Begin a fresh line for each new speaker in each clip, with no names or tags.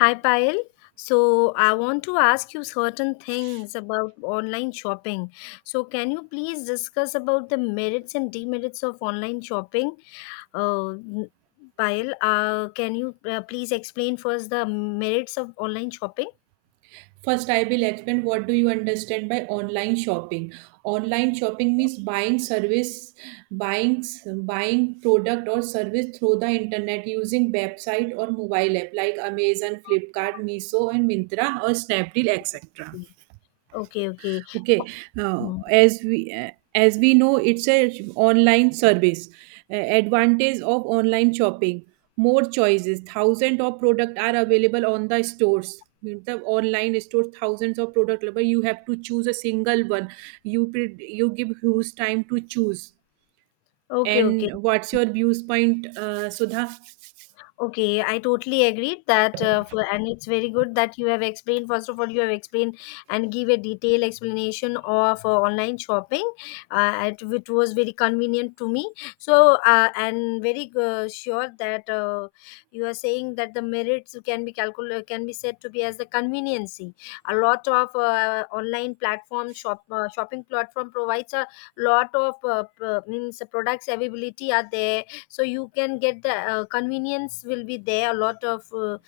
Hi Payal. So I want to ask you certain things about online shopping. So can you please discuss about the merits and demerits of online shopping? Uh, n- Payal, can you please explain first the merits of online shopping?
First, I will explain what do you understand by online shopping. Online shopping means buying service, buying buying product or service through the internet using website or mobile app like Amazon, Flipkart, Miso, and Mintra or Snapdeal, etc.
Okay, okay.
Okay.
Okay,
uh,
okay.
as we uh, as we know it's a online service. Advantage of online shopping, more choices, thousands of product are available on the stores. Means the online store thousands of product available. You have to choose a single one. You give huge time to choose.
Okay, okay.
And what's your views point, sudha?
Okay, I totally agreed that, for, and it's very good that you have explained. First of all, you have explained and give a detailed explanation of online shopping, which was very convenient to me. So, and very sure that you are saying that the merits can be calculated, can be said to be as the conveniency. A lot of online platform shop shopping platform provides a lot of means products availability are there, so you can get the convenience will be there a lot of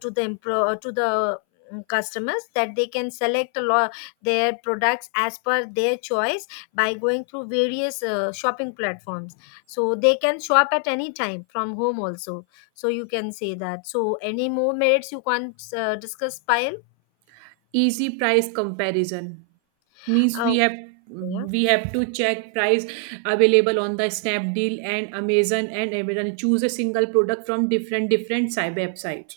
to the customers that they can select a lot their products as per their choice by going through various shopping platforms, so they can shop at any time from home also. So you can say that, so any more merits you can't discuss pile?
Easy price comparison, means we have,
Okay.
we have to check price available on the snapdeal and amazon and amazon, choose a single product from different different side website.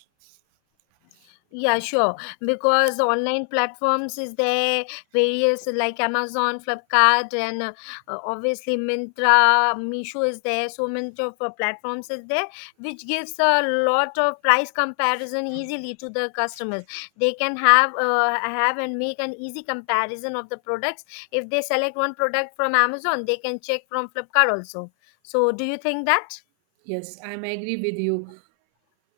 Yeah, sure. Because online platforms is there, various like Amazon, Flipkart, and obviously Mintra, Misho is there. So many of platforms is there, which gives a lot of price comparison easily to the customers. They can have and make an easy comparison of the products. If they select one product from Amazon, they can check from Flipkart also. So, do you think that?
Yes, I am agree with you.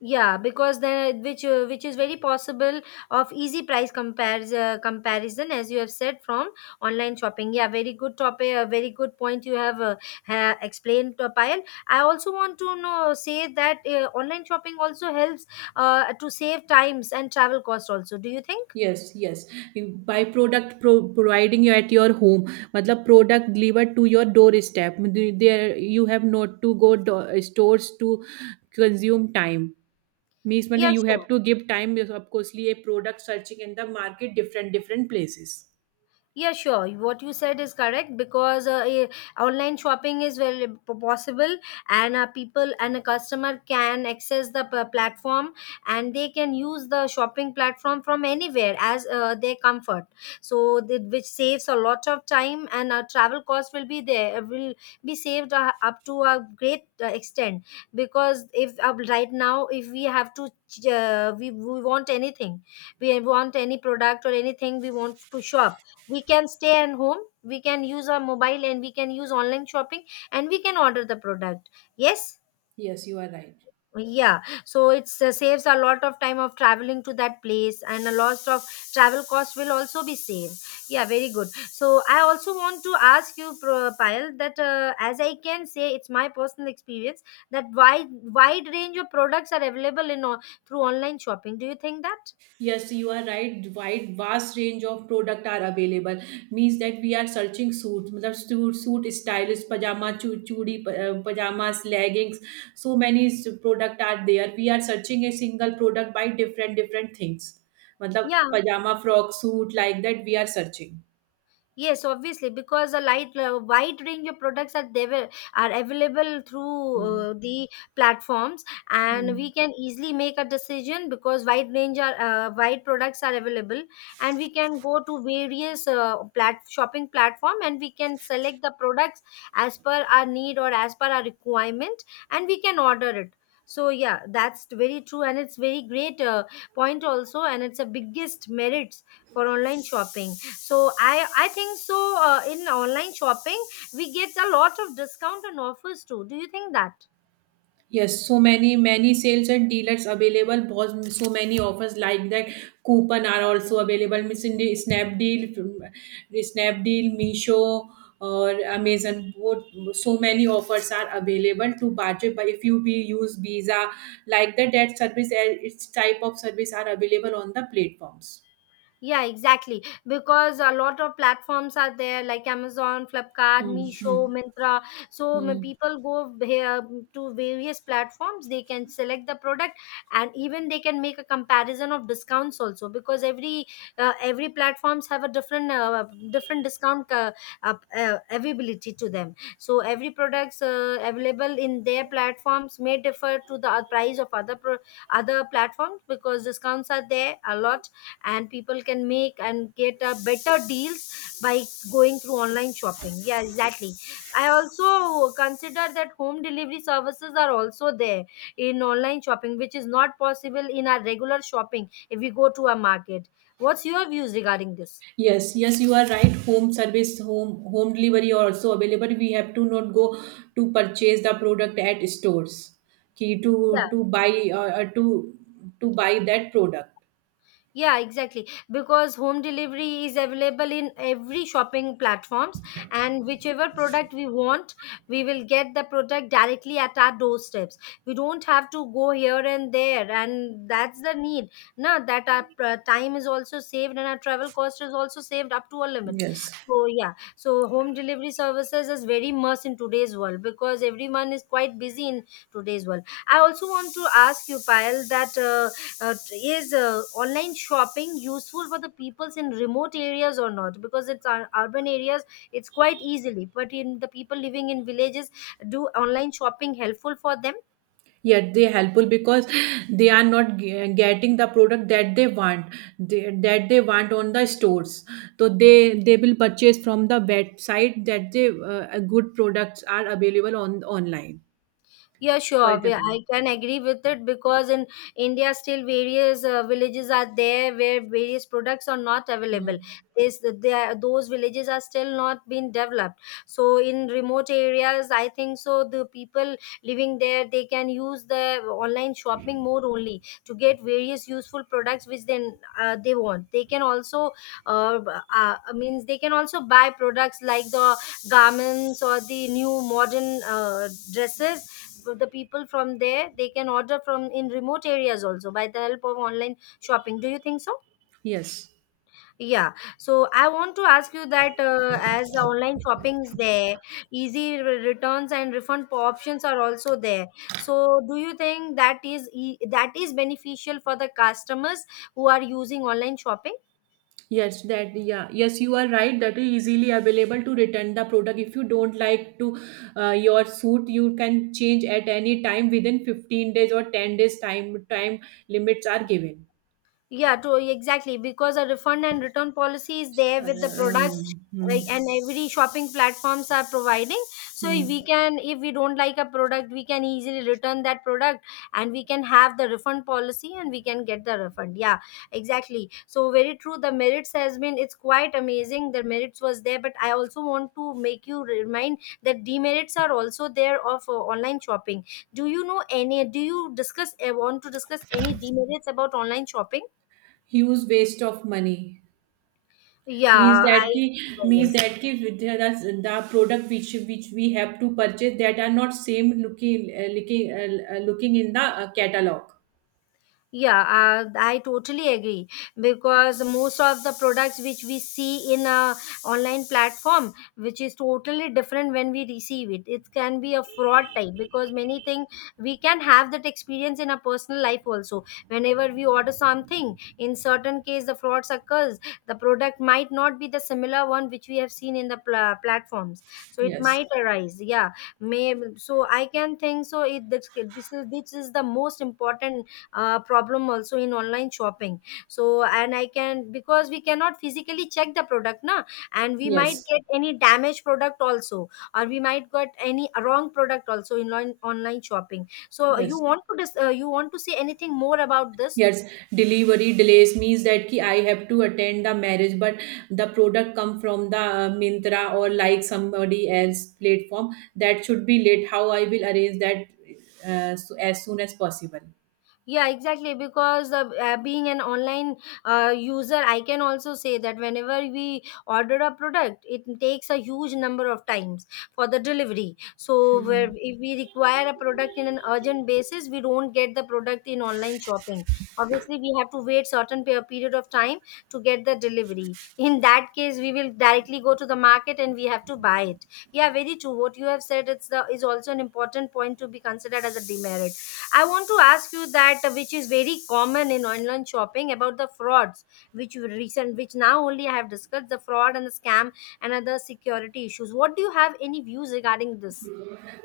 Yeah, because then which is very possible of easy price compares comparison as you have said from online shopping. Yeah, very good topic, a very good point you have explained, Payal. I also want to know say that online shopping also helps to save times and travel cost also. Do you think?
Yes, yes. By product providing you at your home. मतलब product delivered to your doorstep, there you have not to go stores to consume time. Means mainly
Yeah,
you
sure.
have to give time because of course a product searching in the market different different places.
Yeah, sure. What you said is correct because online shopping is very possible, and people and a customer can access the platform, and they can use the shopping platform from anywhere as their comfort. So, which saves a lot of time and travel cost will be there, will be saved up to a great extent, because if right now, if we have to, we want anything, we want any product or anything we want to shop, we can stay at home, we can use our mobile and we can use online shopping, and we can order the product. Yes.
Yes, you are right.
Yeah, so it saves a lot of time of traveling to that place and a lot of travel cost will also be saved. Yeah, very good. So I also want to ask you, Payal, that as I can say, it's my personal experience that wide range of products are available through online shopping. Do you think that?
Yes, you are right, wide vast range of product are available. Means that we are searching suits, मतलब suit stylist pajama chudi pajamas leggings. So many product are there, we are searching a single product by different different things. मतलब
Yeah.
pajama frock suit like that we are searching.
Yes, obviously, because a light, wide range of products are there, are available through
Hmm.
the platforms, and we
Hmm.
can easily make a decision because wide products are available, and we can go to various plat shopping platform, and we can select the products as per our need or as per our requirement, and we can order it. So yeah, that's very true, and it's very great point also, and it's a biggest merits for online shopping. So I think so. In online shopping we get a lot of discount and offers too. Do you think that?
Yes, so many sales and dealers available. Boss, so many offers like that. Coupon are also available. Means in the Snapdeal, Snapdeal, Meesho, or Amazon. Both so many offers are available to budget. But if you be use Visa, like that, that service, its type of service are available on the platforms.
Yeah, exactly. Because a lot of platforms are there like Amazon, Flipkart,
Hmm, hmm,
Meesho, Mintra. So
hmm.
people go here to various platforms. They can select the product, and even they can make a comparison of discounts also. Because every platforms have a different discount availability to them. So every products available in their platforms may differ to the price of other platforms, because discounts are there a lot and people can make and get a better deals by going through online shopping. Yeah, exactly. I also consider that home delivery services are also there in online shopping, which is not possible in our regular shopping if we go to a market. What's your views regarding this?
Yes, yes, you are right. Home service, home delivery are also available. We have to not go to purchase the product at stores. Key
Yeah.
to buy to buy that product.
Yeah, exactly. Because home delivery is available in every shopping platforms, and whichever product we want, we will get the product directly at our doorsteps. We don't have to go here and there and that's the need. No, that our time is also saved and our travel cost is also saved up to a limit.
Yes.
So yeah, so home delivery services is very much in today's world because everyone is quite busy in today's world. I also want to ask you, Payal, that is online shopping useful for the peoples in remote areas or not, because it's our urban areas it's quite easily, but in the people living in villages, do online shopping helpful for them?
Yet they helpful because they are not getting the product that they want, they, that they want on the stores. So they will purchase from the website that they good products are available on online.
Yeah,
For
sure.
example.
I can agree with it because in India, still various villages are there where various products are not
Hmm.
available. This, they are, those villages are still not been developed. So in remote areas, I think so the people living there they can use the online shopping more only to get various useful products which then they want. They can also uh, means they can also buy products like the garments or the new modern dresses. So, the people from there they can order from in remote areas also by the help of online shopping. Do you think so?
Yes.
Yeah. So I want to ask you that as the online shopping is there, easy returns and refund options are also there. So do you think that that is beneficial for the customers who are using online shopping?
Yes, that yeah, yes, you are right. That is easily available to return the product. If you don't like to your suit, you can change at any time within 15 days or 10 days time limits are given.
Yeah, to exactly because a refund and return policy is there
Uh,
with the product
um, hmm,
like, and every shopping platforms are providing. So
hmm.
if we can, if we don't like a product, we can easily return that product and we can have the refund policy and we can get the refund. Yeah, exactly. So very true. The merits has been it's quite amazing. The merits was there, but I also want to make you remind that demerits are also there of online shopping. Do you know any? Do you discuss? Want to discuss any demerits about online shopping?
Huge waste of money,
Yeah, I. Oh,
means
yes.
that ki with the, the product which we have to purchase that are not same looking, looking in the catalog.
Yeah, I totally agree because most of the products which we see in a online platform, which is totally different when we receive it, it can be a fraud type because many things we can have that experience in our personal life also. Whenever we order something, in certain case the frauds occurs. The product might not be the similar one which we have seen in the platforms, so it
Yes,
might arise. Yeah, may so I can think so. It this is the most important problem also in online shopping. So and I can, because we cannot physically check the product na, and we might
yes,
get any damaged product also or we might got any wrong product also in online shopping. So you
yes.
want to you want to say anything more about this?
Yes, delivery delays, means that ki I have to attend the marriage, but the product come from the Myntra or like somebody else platform, that should be late. How I will arrange that, so as soon as possible.
Yeah, exactly because the, being an online user I can also say that whenever we order a product it takes a huge number of times for the delivery. So where if we require a product in an urgent basis, we don't get the product in online shopping. Obviously we have to wait certain period of time to get the delivery. In that case we will directly go to the market and we have to buy it. Yeah, very true what you have said, it's the is also an important point to be considered as a demerit. I want to ask you that which is very common in online shopping about the frauds, which you recent, which now only I have discussed the fraud and the scam and other security issues. What do you have any views regarding this?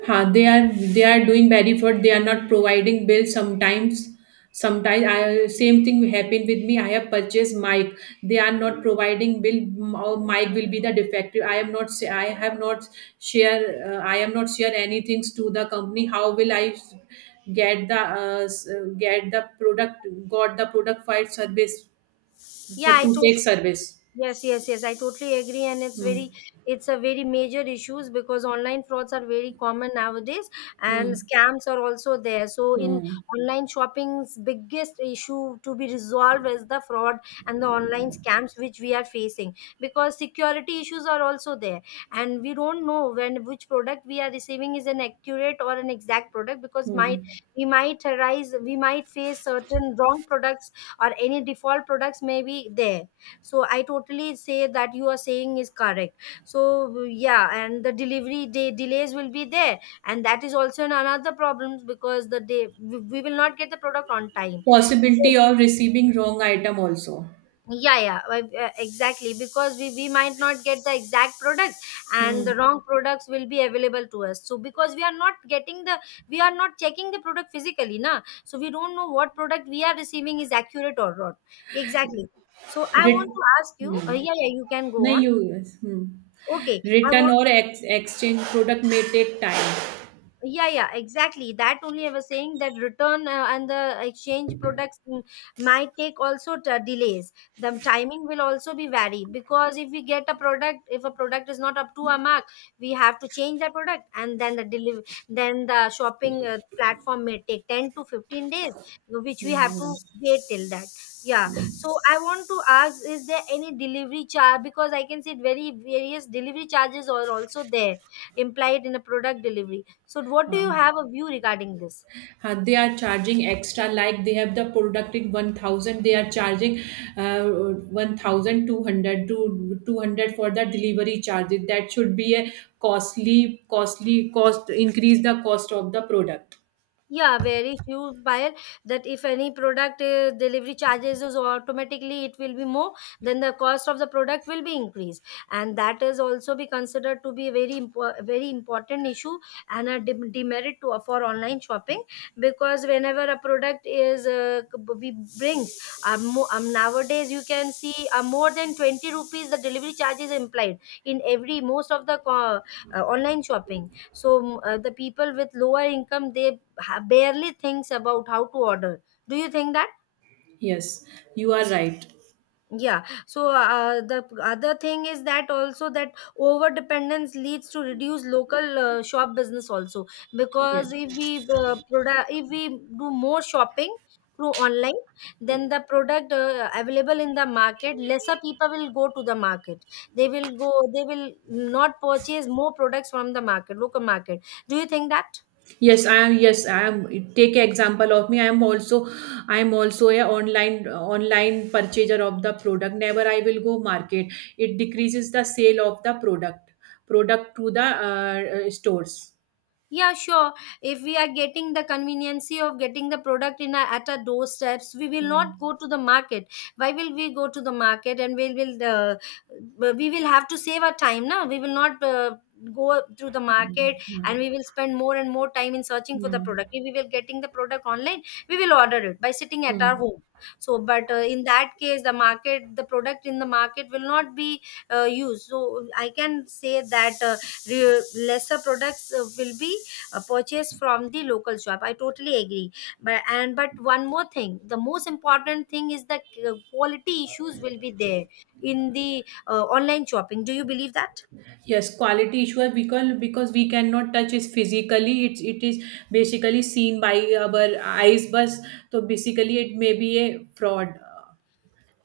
Huh, they are doing bad effort. They are not providing bills sometimes. Sometimes I same thing happened with me. I have purchased mic. They are not providing bill. Or mic will be the defective. I am not. I have not share. I am not share anything to the company. How will I s- get the product? Got the product for its service,
Yeah,
but
I
to take
totally.
service.
Yes, yes, yes. I totally agree, and it's
Hmm.
very, it's a very major issues because online frauds are very common nowadays, and
Hmm.
scams are also there. So, in
Hmm.
online shopping's biggest issue to be resolved is the fraud and the online scams which we are facing because security issues are also there, and we don't know when which product we are receiving is an accurate or an exact product because might
Hmm.
we might arise we might face certain wrong products or any default products may be there. So I totally say that you are saying is correct. So yeah, and the delivery day delays will be there, and that is also another problems because the day we will not get the product on time.
Possibility of receiving wrong item also.
Yeah, yeah, exactly, because we might not get the exact product and the
Hmm.
wrong products will be available to us. So because we are not getting the, we are not checking the product physically na, so we don't know what product we are receiving is accurate or not. Exactly. So I want
Written.
to ask you,
Hmm.
yeah, yeah, you can go
No,
on.
yes. Hmm.
Okay, I.
Return or ex exchange product may take time.
Yeah, yeah, exactly that only I was saying that return and the exchange products might take also delays. The timing will also be vary because if we get a product, if a product is not up to our mark, we have to change the product and then the deliver, then the shopping platform may take 10 to 15 days, which we
Yeah.
have
No
to wait till that. Yeah, so I want to ask, is there any delivery charge? Because I can see very various delivery charges are also there implied in a product delivery. So, what do you
problem.
have a view regarding this?
Yeah. They are charging extra. Like they have the producting 1,000. They are charging ah 1,200 to 200 for the delivery charges. That should be a costly, costly cost increase the cost of the product.
Yeah, very few buyer that if any product delivery charges is automatically it will be more, then the cost of the product will be increased, and that is also be considered to be a very important issue and a demerit to for online shopping. Because whenever a product is we bring nowadays you can see more than 20 rupees the delivery charge is implied in every most of the online shopping. So the people with lower income, they barely thinks about how to order. Do you think that?
Yes, you are right.
Yeah, so the other thing is that also that over dependence leads to reduced local shop business also. Because
Yes.
if we do more shopping through online, then the product available in the market, lesser people will go to the market. They will not purchase more products from the market, local market. Do you think that?
Yes, I am. Yes, I am. Take example of me. I am also a online purchaser of the product. Never I will go market. It decreases the sale of the product to the stores.
Yeah, sure. If we are getting the conveniency of getting the product in our at our doorsteps, we will not go
Hmm.
to the market. Why will we go to the market? And we will have to save our time now. We will not go through the
Hmm.
market
Hmm.
and we will spend more and more time in searching for the
Hmm.
product. If we will getting the product online, we will order it by sitting at our
Hmm.
home. So, but in that case, the market, the product in the market will not be used. So, I can say that lesser products will be purchase from the local shop. I totally agree. But, and but one more thing, the most important thing is the quality issues will be there in the online shopping. Do you believe that?
Yes, quality issue, because we cannot touch it physically. It's it is basically seen by our eyes, but so basically it may be a fraud, uh,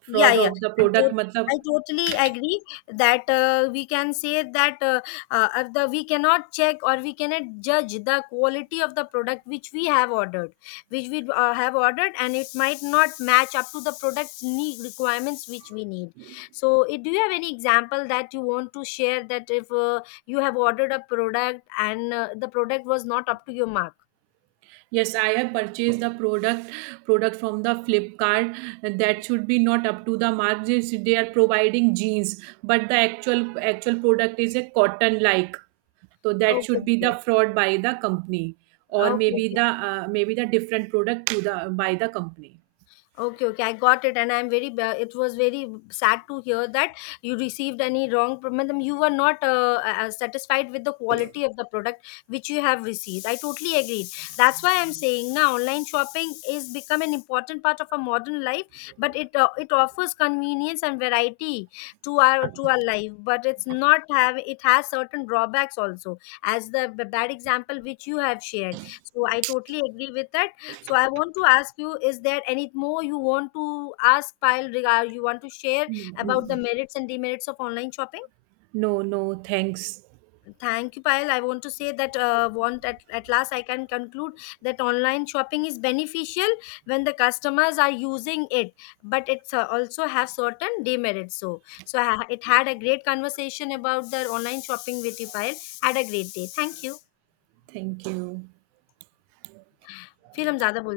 Yeah,
fraud
yeah.
of the product.
I
मतलब
totally agree that we can say that of the we cannot check or we cannot judge the quality of the product which we have ordered, which we have ordered, and it might not match up to the product need requirements which we need. So, it, do you have any example that you want to share, that if you have ordered a product and the product was not up to your mark?
yes, I have purchased the product from the Flipkart, that should be not up to the mark. They are providing jeans, but the actual product is a cotton like. So that
Okay,
should be
okay,
the fraud by the company, or
okay.
maybe the different product to the by the company.
Okay, okay, I got it, and I'm very. It was very sad to hear that you received any wrong. Madam, you were not satisfied with the quality of the product which you have received. I totally agreed. That's why I'm saying now online shopping is become an important part of our modern life, but it it offers convenience and variety to our life. But it's not have, it has certain drawbacks also, as the bad example which you have shared. So I totally agree with that. So I want to ask you, is there any more you want to ask Payal regard, you want to share
No,
about the merits and demerits of online shopping?
no. Thanks.
Thank you, Payal. I want to say that want at last I can conclude that online shopping is beneficial when the customers are using it, but it's also have certain demerits. So it had a great conversation about the online shopping with you, Payal. Had a great day. Thank you.
Thank you.
फिर हम ज्यादा बोल